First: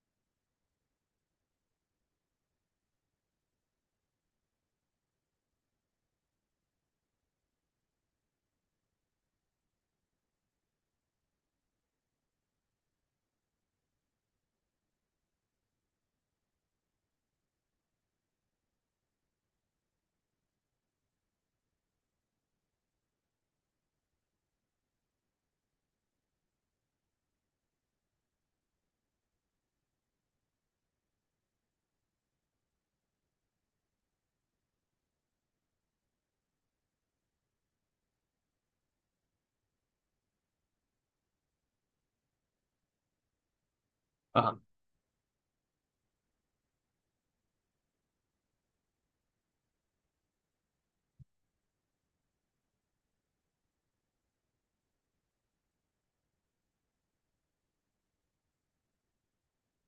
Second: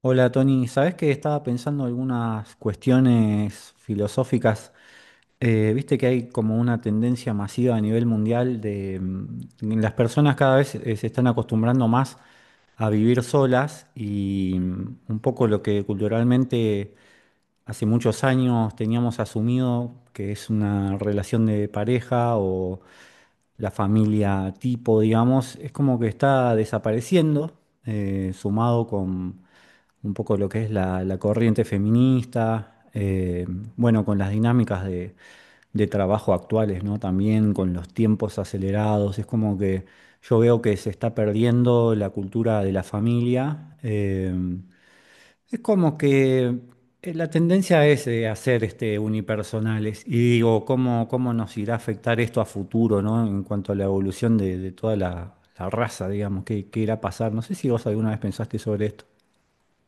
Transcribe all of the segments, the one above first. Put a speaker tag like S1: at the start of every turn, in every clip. S1: Hola Tony, ¿sabés que estaba pensando algunas cuestiones filosóficas? Viste que hay como una tendencia masiva a nivel mundial de las personas cada vez se están acostumbrando más a vivir solas y un poco lo que culturalmente hace muchos años teníamos asumido que es una relación de pareja o la familia tipo, digamos, es como que está desapareciendo, sumado con un poco lo que es la corriente feminista, bueno, con las dinámicas de trabajo actuales, ¿no? También con los tiempos acelerados, es como que yo veo que se está perdiendo la cultura de la familia.
S2: Ajá.
S1: Es como que la tendencia es hacer este, unipersonales. Y digo, ¿cómo nos irá a afectar esto a futuro, no? En cuanto a la evolución de toda la raza, digamos, ¿qué irá a pasar? No sé si vos alguna vez pensaste sobre esto.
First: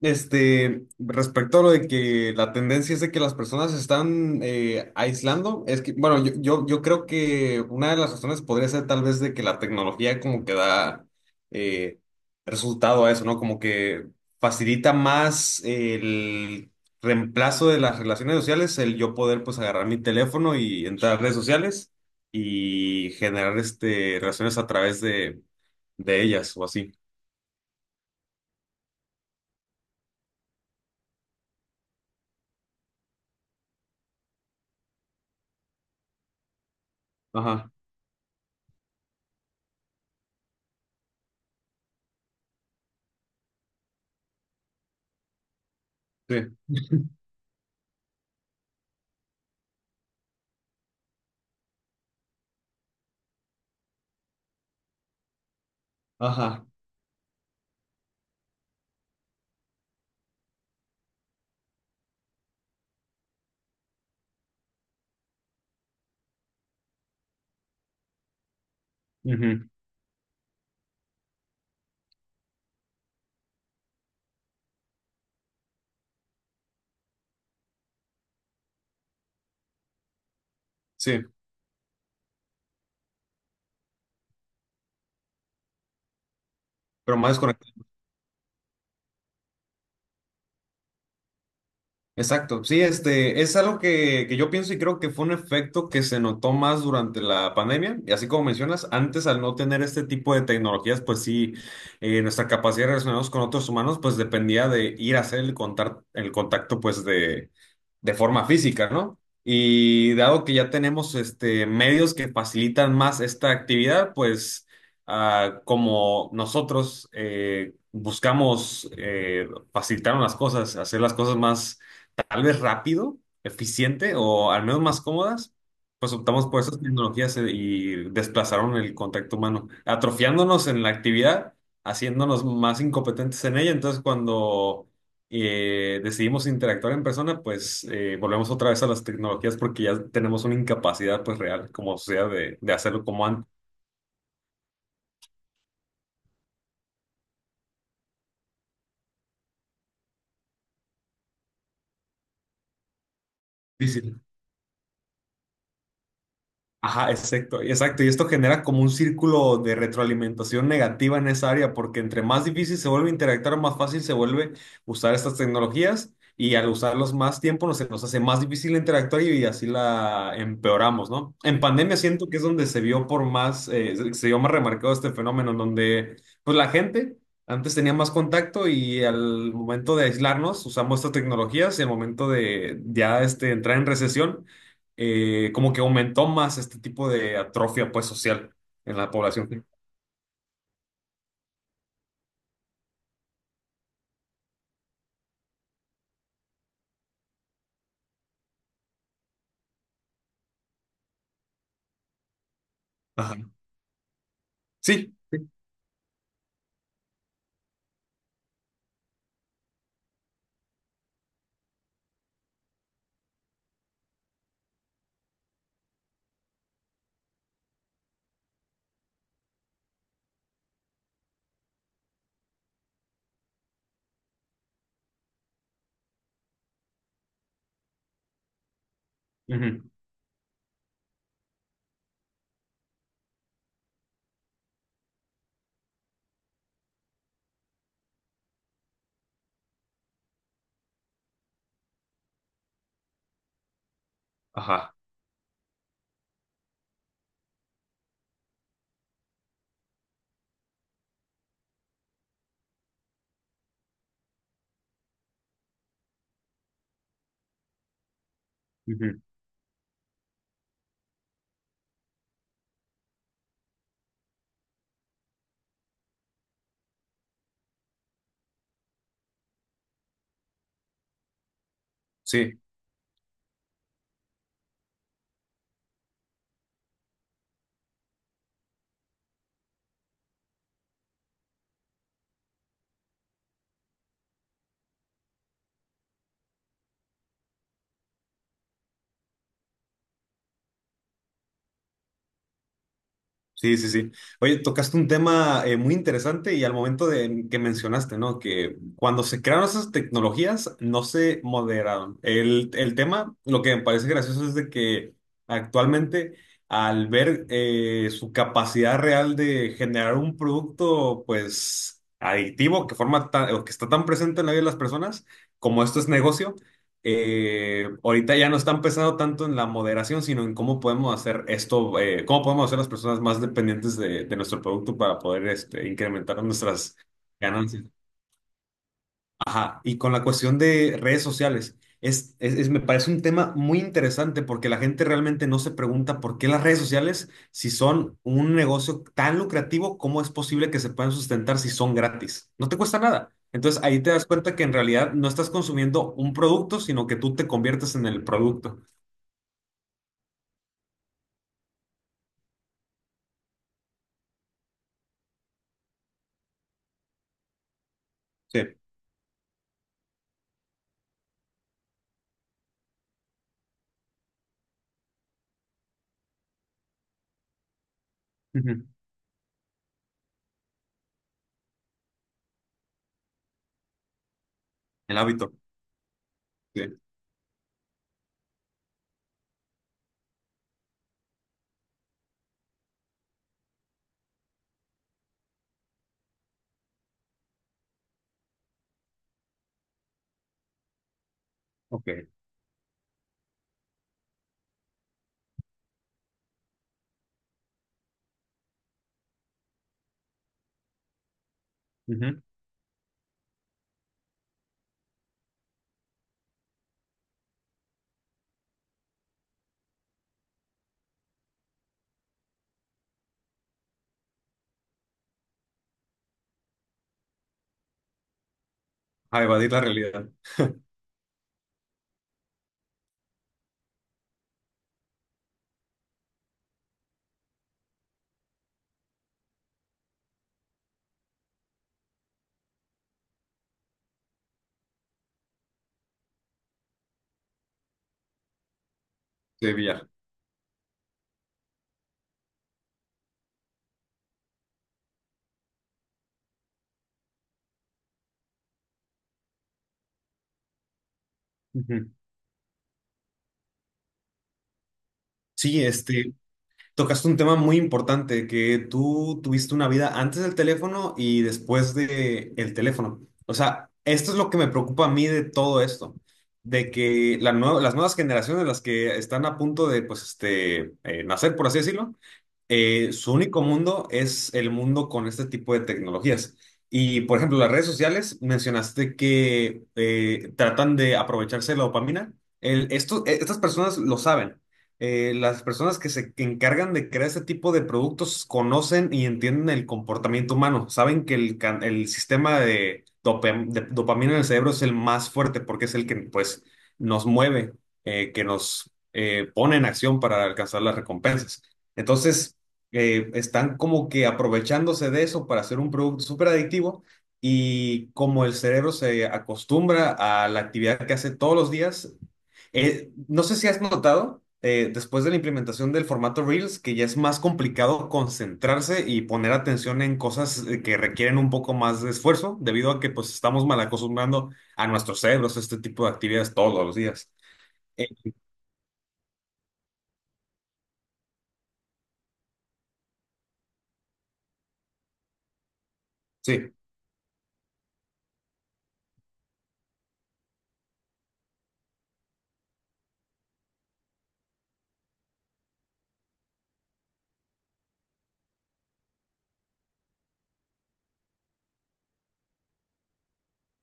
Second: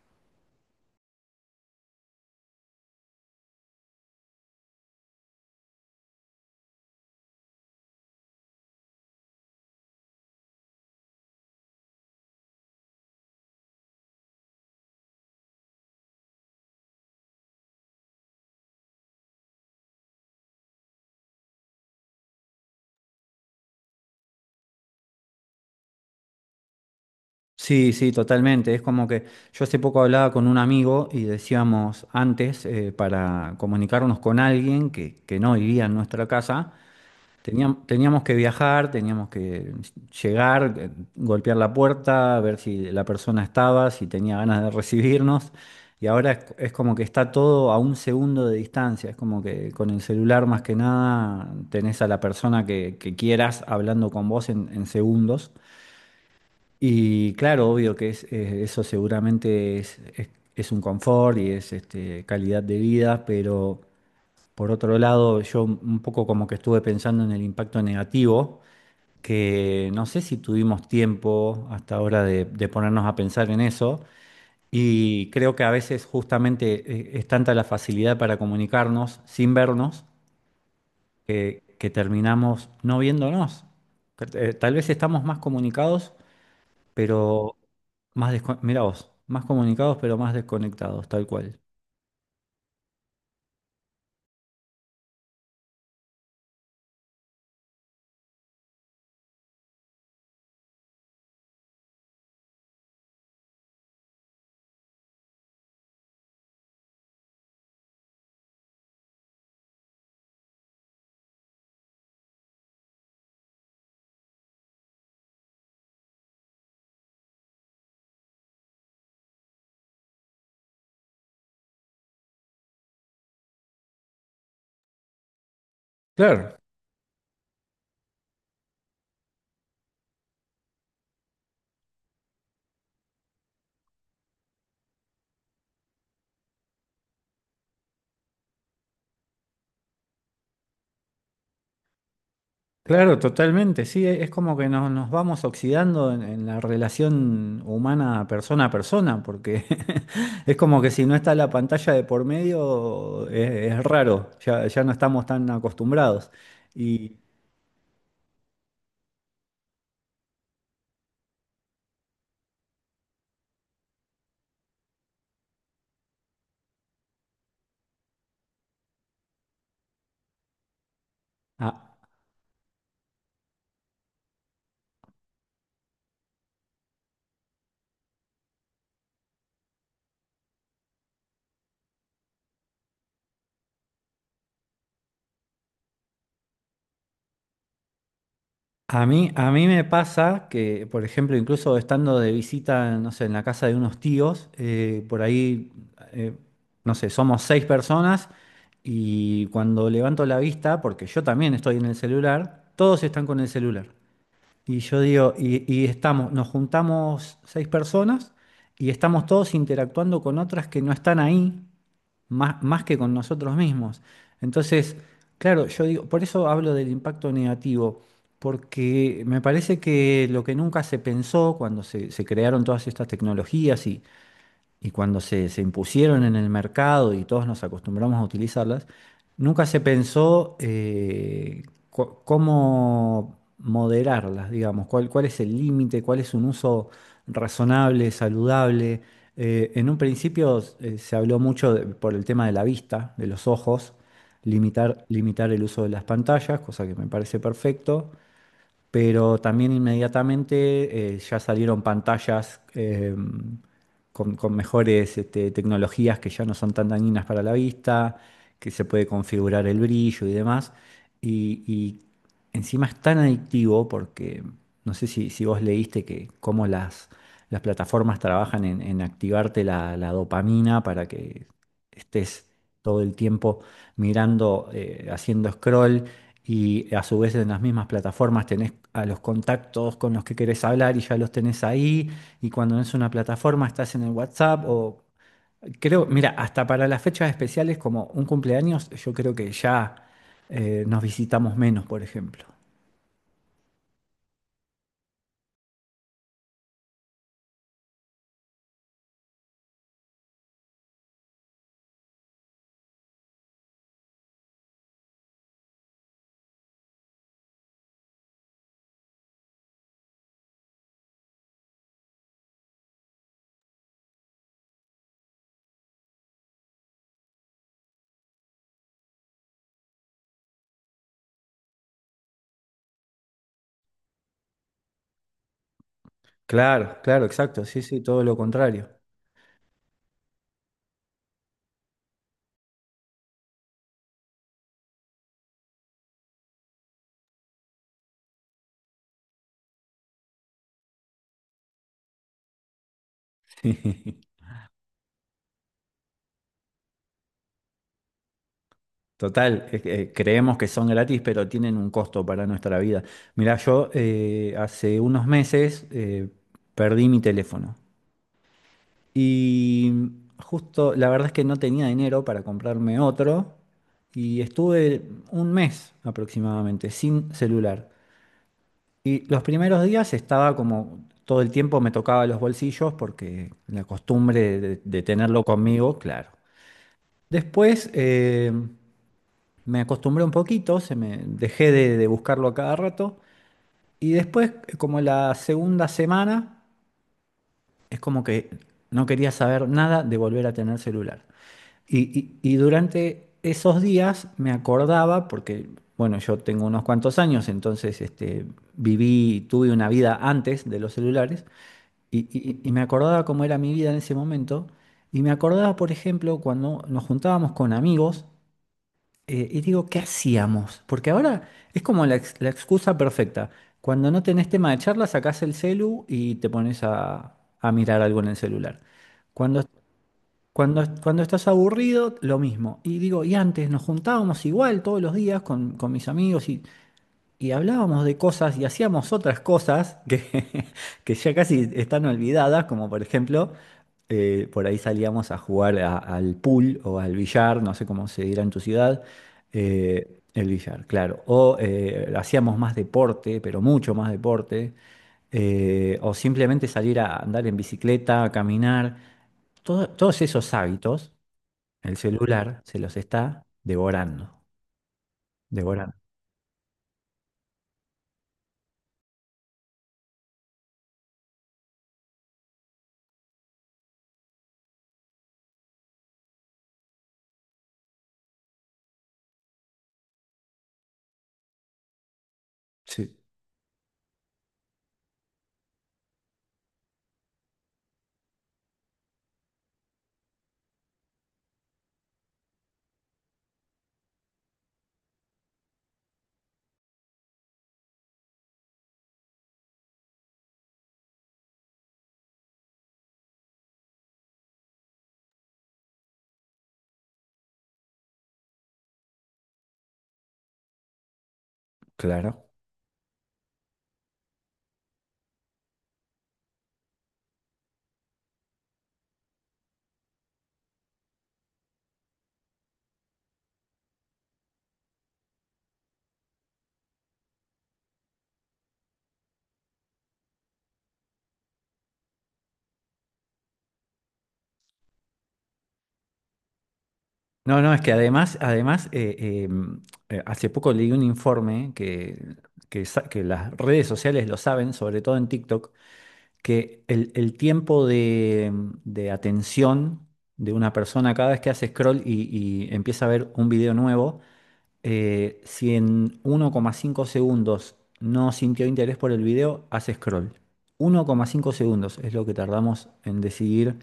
S2: Respecto a lo de que la tendencia es de que las personas se están aislando, es que, bueno, yo creo que una de las razones podría ser tal vez de que la tecnología como que da eh, resultado a eso, ¿no? Como que facilita más el reemplazo de las relaciones sociales, el yo poder pues agarrar mi teléfono y entrar a redes sociales y generar relaciones a través de ellas o así.
S1: Sí, sí, totalmente. Es como que yo hace poco hablaba con un amigo y decíamos antes, para comunicarnos con alguien que no vivía en nuestra casa,
S2: Ajá,
S1: teníamos que viajar, teníamos que llegar, golpear la puerta, ver si la persona estaba, si tenía ganas de recibirnos. Y ahora es,
S2: sí,
S1: es como que está todo a un segundo de distancia. Es como que con el celular más que nada tenés a la persona que quieras hablando con vos en segundos.
S2: ajá.
S1: Y claro, obvio que eso seguramente es un confort y es este, calidad de vida, pero por otro lado, yo un poco como que estuve pensando en el impacto negativo,
S2: Ujú.
S1: que no sé si tuvimos tiempo hasta ahora de ponernos a pensar en eso, y creo que a veces justamente es tanta la facilidad para comunicarnos sin vernos
S2: Sí,
S1: que terminamos no viéndonos. Que, tal vez estamos más comunicados,
S2: pero más
S1: pero
S2: desconectado.
S1: mirá vos, más comunicados, pero más desconectados, tal cual.
S2: Exacto, sí, es algo que yo pienso y creo que fue un efecto que se notó más durante la pandemia. Y así como mencionas, antes al no tener este tipo de tecnologías, pues sí, nuestra capacidad de relacionarnos con otros humanos, pues dependía de ir a hacer el el contacto, pues de forma física, ¿no? Y dado que ya tenemos medios que facilitan más esta actividad, pues ah, como nosotros buscamos facilitar las cosas, hacer las cosas más tal vez rápido, eficiente o al menos más cómodas, pues optamos
S1: Claro,
S2: por esas tecnologías y desplazaron el contacto humano, atrofiándonos en la actividad, haciéndonos más incompetentes en ella. Entonces, cuando decidimos interactuar en persona, pues volvemos otra vez a las tecnologías porque ya tenemos una incapacidad pues real como sociedad de hacerlo
S1: claro,
S2: como antes.
S1: totalmente. Sí, es como que nos vamos oxidando en la relación humana persona a persona, porque es como que si no está la pantalla de por medio, es raro, ya, ya no estamos tan acostumbrados.
S2: Ajá,
S1: Y
S2: exacto, exacto. Y esto genera como un círculo de retroalimentación negativa en esa área, porque entre más difícil se vuelve interactuar, más fácil se vuelve usar estas tecnologías y al usarlos más tiempo se nos hace más difícil interactuar y así la empeoramos, ¿no? En
S1: a-
S2: pandemia siento que es donde se vio por más, se vio más remarcado este fenómeno, en donde pues la gente antes tenía más contacto y al momento de aislarnos usamos estas tecnologías y al momento de ya entrar en recesión como que aumentó más este tipo de atrofia pues social en
S1: A
S2: la
S1: mí, a
S2: población.
S1: mí me pasa que, por ejemplo, incluso estando de visita, no sé, en la casa de unos tíos, por ahí, eh, no sé, somos seis personas, y cuando levanto la vista, porque yo también estoy en el celular, todos están con el
S2: Ajá.
S1: celular. Y yo
S2: Sí.
S1: digo, y estamos, nos juntamos seis personas y estamos todos interactuando con otras que no están ahí más que con nosotros mismos. Entonces, claro, yo digo, por eso hablo del impacto negativo, porque me parece que lo que nunca se pensó cuando se crearon todas estas tecnologías y cuando se impusieron en el mercado y todos nos acostumbramos a utilizarlas, nunca se
S2: Ujú.
S1: pensó cómo moderarlas, digamos, cuál es el límite, cuál es un uso razonable, saludable. En un principio se habló mucho por el tema de la vista, de los ojos,
S2: Ajá.
S1: limitar el uso de las pantallas, cosa que me parece perfecto, pero también inmediatamente ya salieron pantallas con mejores este, tecnologías que ya no son tan dañinas para la vista, que se puede
S2: Ujú.
S1: configurar el brillo y demás. Y encima es tan adictivo, porque no sé si vos leíste que cómo las plataformas trabajan en activarte la dopamina para que estés
S2: Sí.
S1: todo el tiempo mirando, haciendo scroll, y a su vez en las mismas plataformas tenés a los contactos con los que, querés hablar y ya los tenés ahí. Y cuando no es una plataforma estás en el WhatsApp. O creo, mira, hasta para las fechas especiales como un cumpleaños, yo creo que ya nos visitamos menos, por ejemplo.
S2: Sí, sí, sí. Oye, tocaste un tema muy interesante y al momento de que mencionaste, ¿no? Que cuando se crearon esas tecnologías no se moderaron. El tema, lo que me parece gracioso es de que actualmente al ver su capacidad real de generar un producto, pues, adictivo, que o que está tan presente en la vida de las personas, como esto es negocio ahorita ya no están pensando tanto en la moderación, sino en cómo podemos hacer esto, cómo podemos hacer las personas más dependientes de nuestro producto para poder incrementar nuestras
S1: Claro, claro, exacto. Sí,
S2: ganancias.
S1: sí, todo lo contrario.
S2: Ajá, y con la cuestión de redes sociales, me parece un tema muy interesante porque la gente realmente no se pregunta por qué las redes sociales, si son un negocio tan lucrativo, ¿cómo es posible que se puedan sustentar si son gratis? No te cuesta nada. Entonces ahí te das cuenta que en realidad no estás consumiendo un producto, sino que tú te conviertes en el producto.
S1: Total, creemos que son gratis, pero tienen un costo para nuestra vida. Mira, yo hace unos meses perdí mi teléfono.
S2: Sí.
S1: Y justo, la verdad es que no tenía dinero para comprarme otro y estuve un mes aproximadamente sin celular.
S2: Ujú.
S1: Y los primeros días estaba como todo el tiempo me tocaba los bolsillos porque la costumbre de
S2: El
S1: tenerlo
S2: hábito.
S1: conmigo, claro.
S2: Sí.
S1: Después me acostumbré un poquito, se me dejé de buscarlo a cada rato, y después, como la segunda semana, es como que no quería saber nada de volver a tener celular.
S2: Ok.
S1: Y durante esos días me acordaba, porque, bueno, yo tengo unos cuantos años, entonces este, viví, tuve una vida antes de los celulares, y,
S2: Ujú.
S1: y- y me acordaba cómo era mi vida en ese momento, y me acordaba, por ejemplo, cuando nos juntábamos con amigos y digo, ¿qué hacíamos? Porque ahora es como la excusa perfecta. Cuando no tenés tema de charla, sacás el celu y te pones a mirar algo en el celular.
S2: A
S1: Cuando,
S2: evadir la realidad
S1: cuando estás aburrido, lo mismo. Y digo, y antes nos juntábamos igual todos los días con mis amigos y hablábamos de cosas y hacíamos otras cosas que, que ya casi están olvidadas, como por ejemplo por ahí salíamos a jugar al pool o al billar, no sé cómo se dirá en tu ciudad,
S2: de billar.
S1: el billar, claro. O hacíamos más deporte, pero mucho más deporte, o simplemente salir a andar en bicicleta, a caminar. Todos esos hábitos, el
S2: Ujú.
S1: celular se los está devorando,
S2: Sí,
S1: devorando.
S2: tocaste un tema muy importante, que tú tuviste una vida antes del teléfono y después de el teléfono. O sea, esto es lo que me preocupa a mí de todo esto, de que las nuevas generaciones, las que están a punto de, pues, nacer, por así decirlo,
S1: Sí,
S2: su único mundo es el mundo con este tipo de tecnologías. Y, por ejemplo, las redes sociales, mencionaste que tratan de aprovecharse de la dopamina. Estas personas lo saben. Las personas que se encargan de crear este tipo de productos conocen y entienden el comportamiento humano. Saben que el sistema de dopamina en el cerebro es el más fuerte porque es el que, pues, nos mueve, que nos pone en acción para alcanzar las recompensas.
S1: claro.
S2: Entonces, están como que aprovechándose de eso para hacer un producto súper adictivo y como el cerebro se acostumbra a la actividad que hace todos los días, no sé si has notado, después de la implementación del formato Reels, que ya es más complicado concentrarse y poner atención en cosas que requieren un poco más de esfuerzo, debido a que pues estamos mal acostumbrando a nuestros cerebros a este tipo de actividades todos los días.
S1: No, no, es que
S2: Eh,
S1: además, además hace poco leí un informe que las redes sociales lo saben, sobre todo en TikTok,
S2: sí,
S1: que el tiempo de atención de una persona cada vez que hace scroll y empieza a ver un video nuevo, si en 1,5 segundos no sintió interés por el video, hace scroll. 1,5 segundos es lo que tardamos en decidir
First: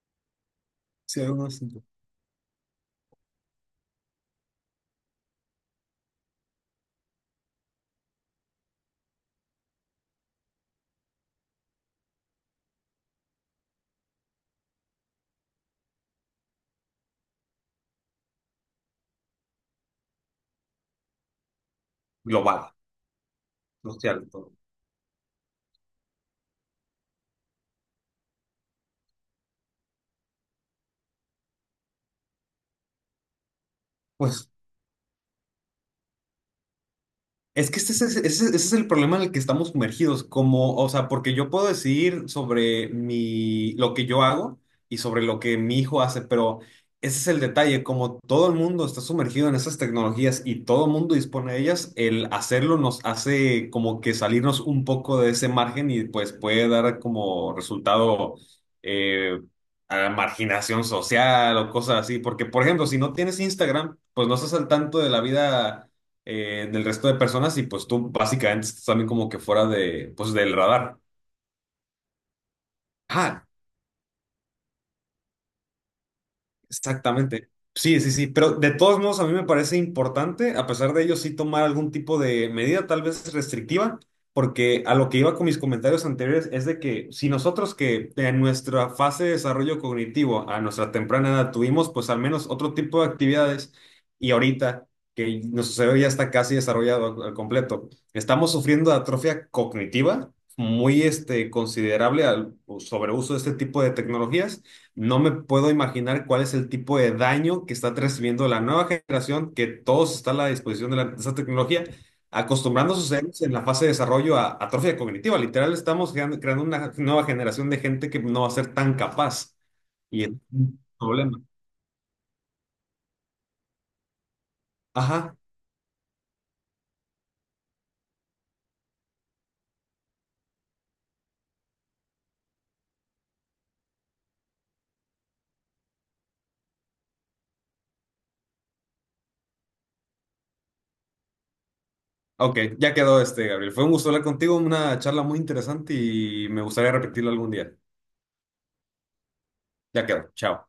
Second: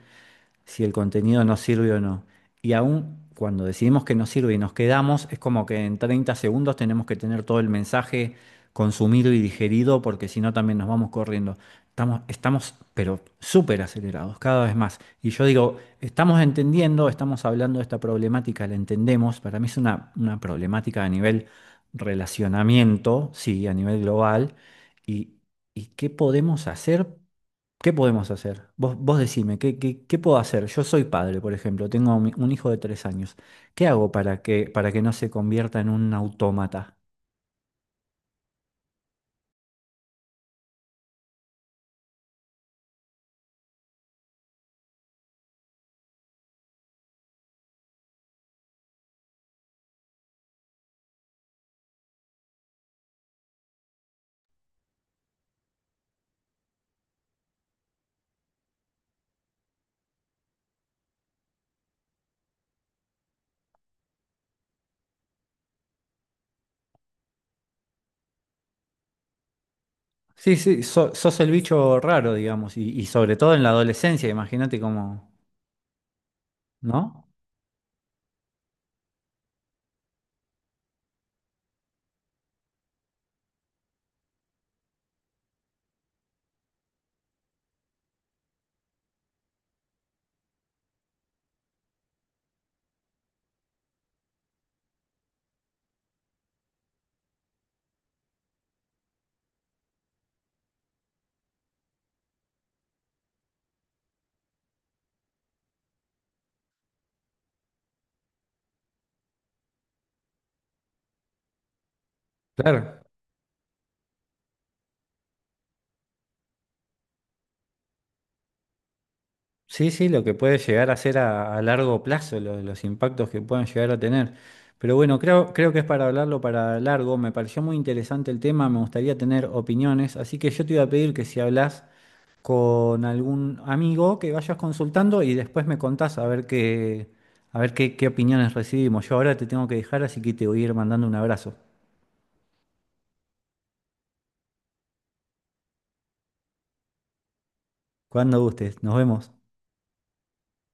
S1: si el
S2: sí, hay
S1: contenido
S2: un
S1: nos
S2: asunto
S1: sirve o no. Y aún cuando decidimos que nos sirve y nos quedamos, es como que en 30 segundos tenemos que tener todo el mensaje consumido y digerido, porque si no también nos vamos corriendo. Estamos, pero súper acelerados, cada vez más. Y yo digo, estamos entendiendo, estamos hablando de esta problemática, la entendemos. Para mí es una problemática a nivel
S2: global,
S1: relacionamiento, sí, a nivel
S2: social, todo.
S1: global. Y, ¿Y qué podemos hacer? ¿Qué podemos hacer? Vos decime, ¿qué puedo hacer? Yo soy padre, por ejemplo, tengo un hijo de 3 años. ¿Qué hago
S2: Pues
S1: para que, no se convierta en un autómata?
S2: es que ese es el problema en el que estamos sumergidos, como, o sea, porque yo puedo decidir sobre mi, lo que yo hago y sobre lo que mi hijo hace, pero ese es el detalle, como todo el mundo está sumergido en esas tecnologías y todo el mundo dispone de ellas, el hacerlo nos hace como que salirnos un poco de ese margen y pues puede dar como resultado eh, a la marginación social o cosas así, porque por ejemplo, si no tienes Instagram, pues no estás al tanto de la vida del resto de personas y pues tú básicamente estás también como que fuera de, pues
S1: Sí,
S2: del
S1: sí,
S2: radar.
S1: sos el bicho raro, digamos, y sobre
S2: Ah,
S1: todo en la adolescencia, imagínate cómo, ¿no?
S2: exactamente. Sí, sí, sí, pero de todos modos a mí me parece importante, a pesar de ello, sí tomar algún tipo de medida, tal vez restrictiva, porque a lo que iba con mis comentarios anteriores es de que si nosotros que en nuestra fase de desarrollo cognitivo a nuestra temprana edad tuvimos pues al menos otro tipo de actividades y ahorita que nuestro cerebro ya está casi desarrollado al completo, estamos sufriendo de atrofia cognitiva muy considerable al sobreuso de este tipo de tecnologías. No me puedo imaginar cuál es el tipo de daño que está recibiendo la nueva generación, que todos está a la disposición de, de esa tecnología, acostumbrando
S1: Claro.
S2: a sus cerebros en la fase de desarrollo a atrofia cognitiva. Literal, estamos creando una nueva generación de gente que no va a ser tan capaz.
S1: Sí, sí, lo
S2: Y
S1: que
S2: es
S1: puede
S2: un
S1: llegar a ser
S2: problema.
S1: a largo plazo, los impactos que puedan llegar a tener. Pero bueno,
S2: Ajá.
S1: creo que es para hablarlo para largo. Me pareció muy interesante el tema, me gustaría tener opiniones, así que yo te iba a pedir que si hablas con algún amigo que vayas consultando y después me contás a ver qué, a ver qué opiniones recibimos. Yo ahora te tengo que dejar, así que te voy a ir mandando un abrazo.
S2: Ok, ya quedó Gabriel. Fue un gusto hablar contigo, una charla muy interesante y me gustaría repetirlo algún día.
S1: Cuando gustes, nos vemos.
S2: Ya quedó. Chao.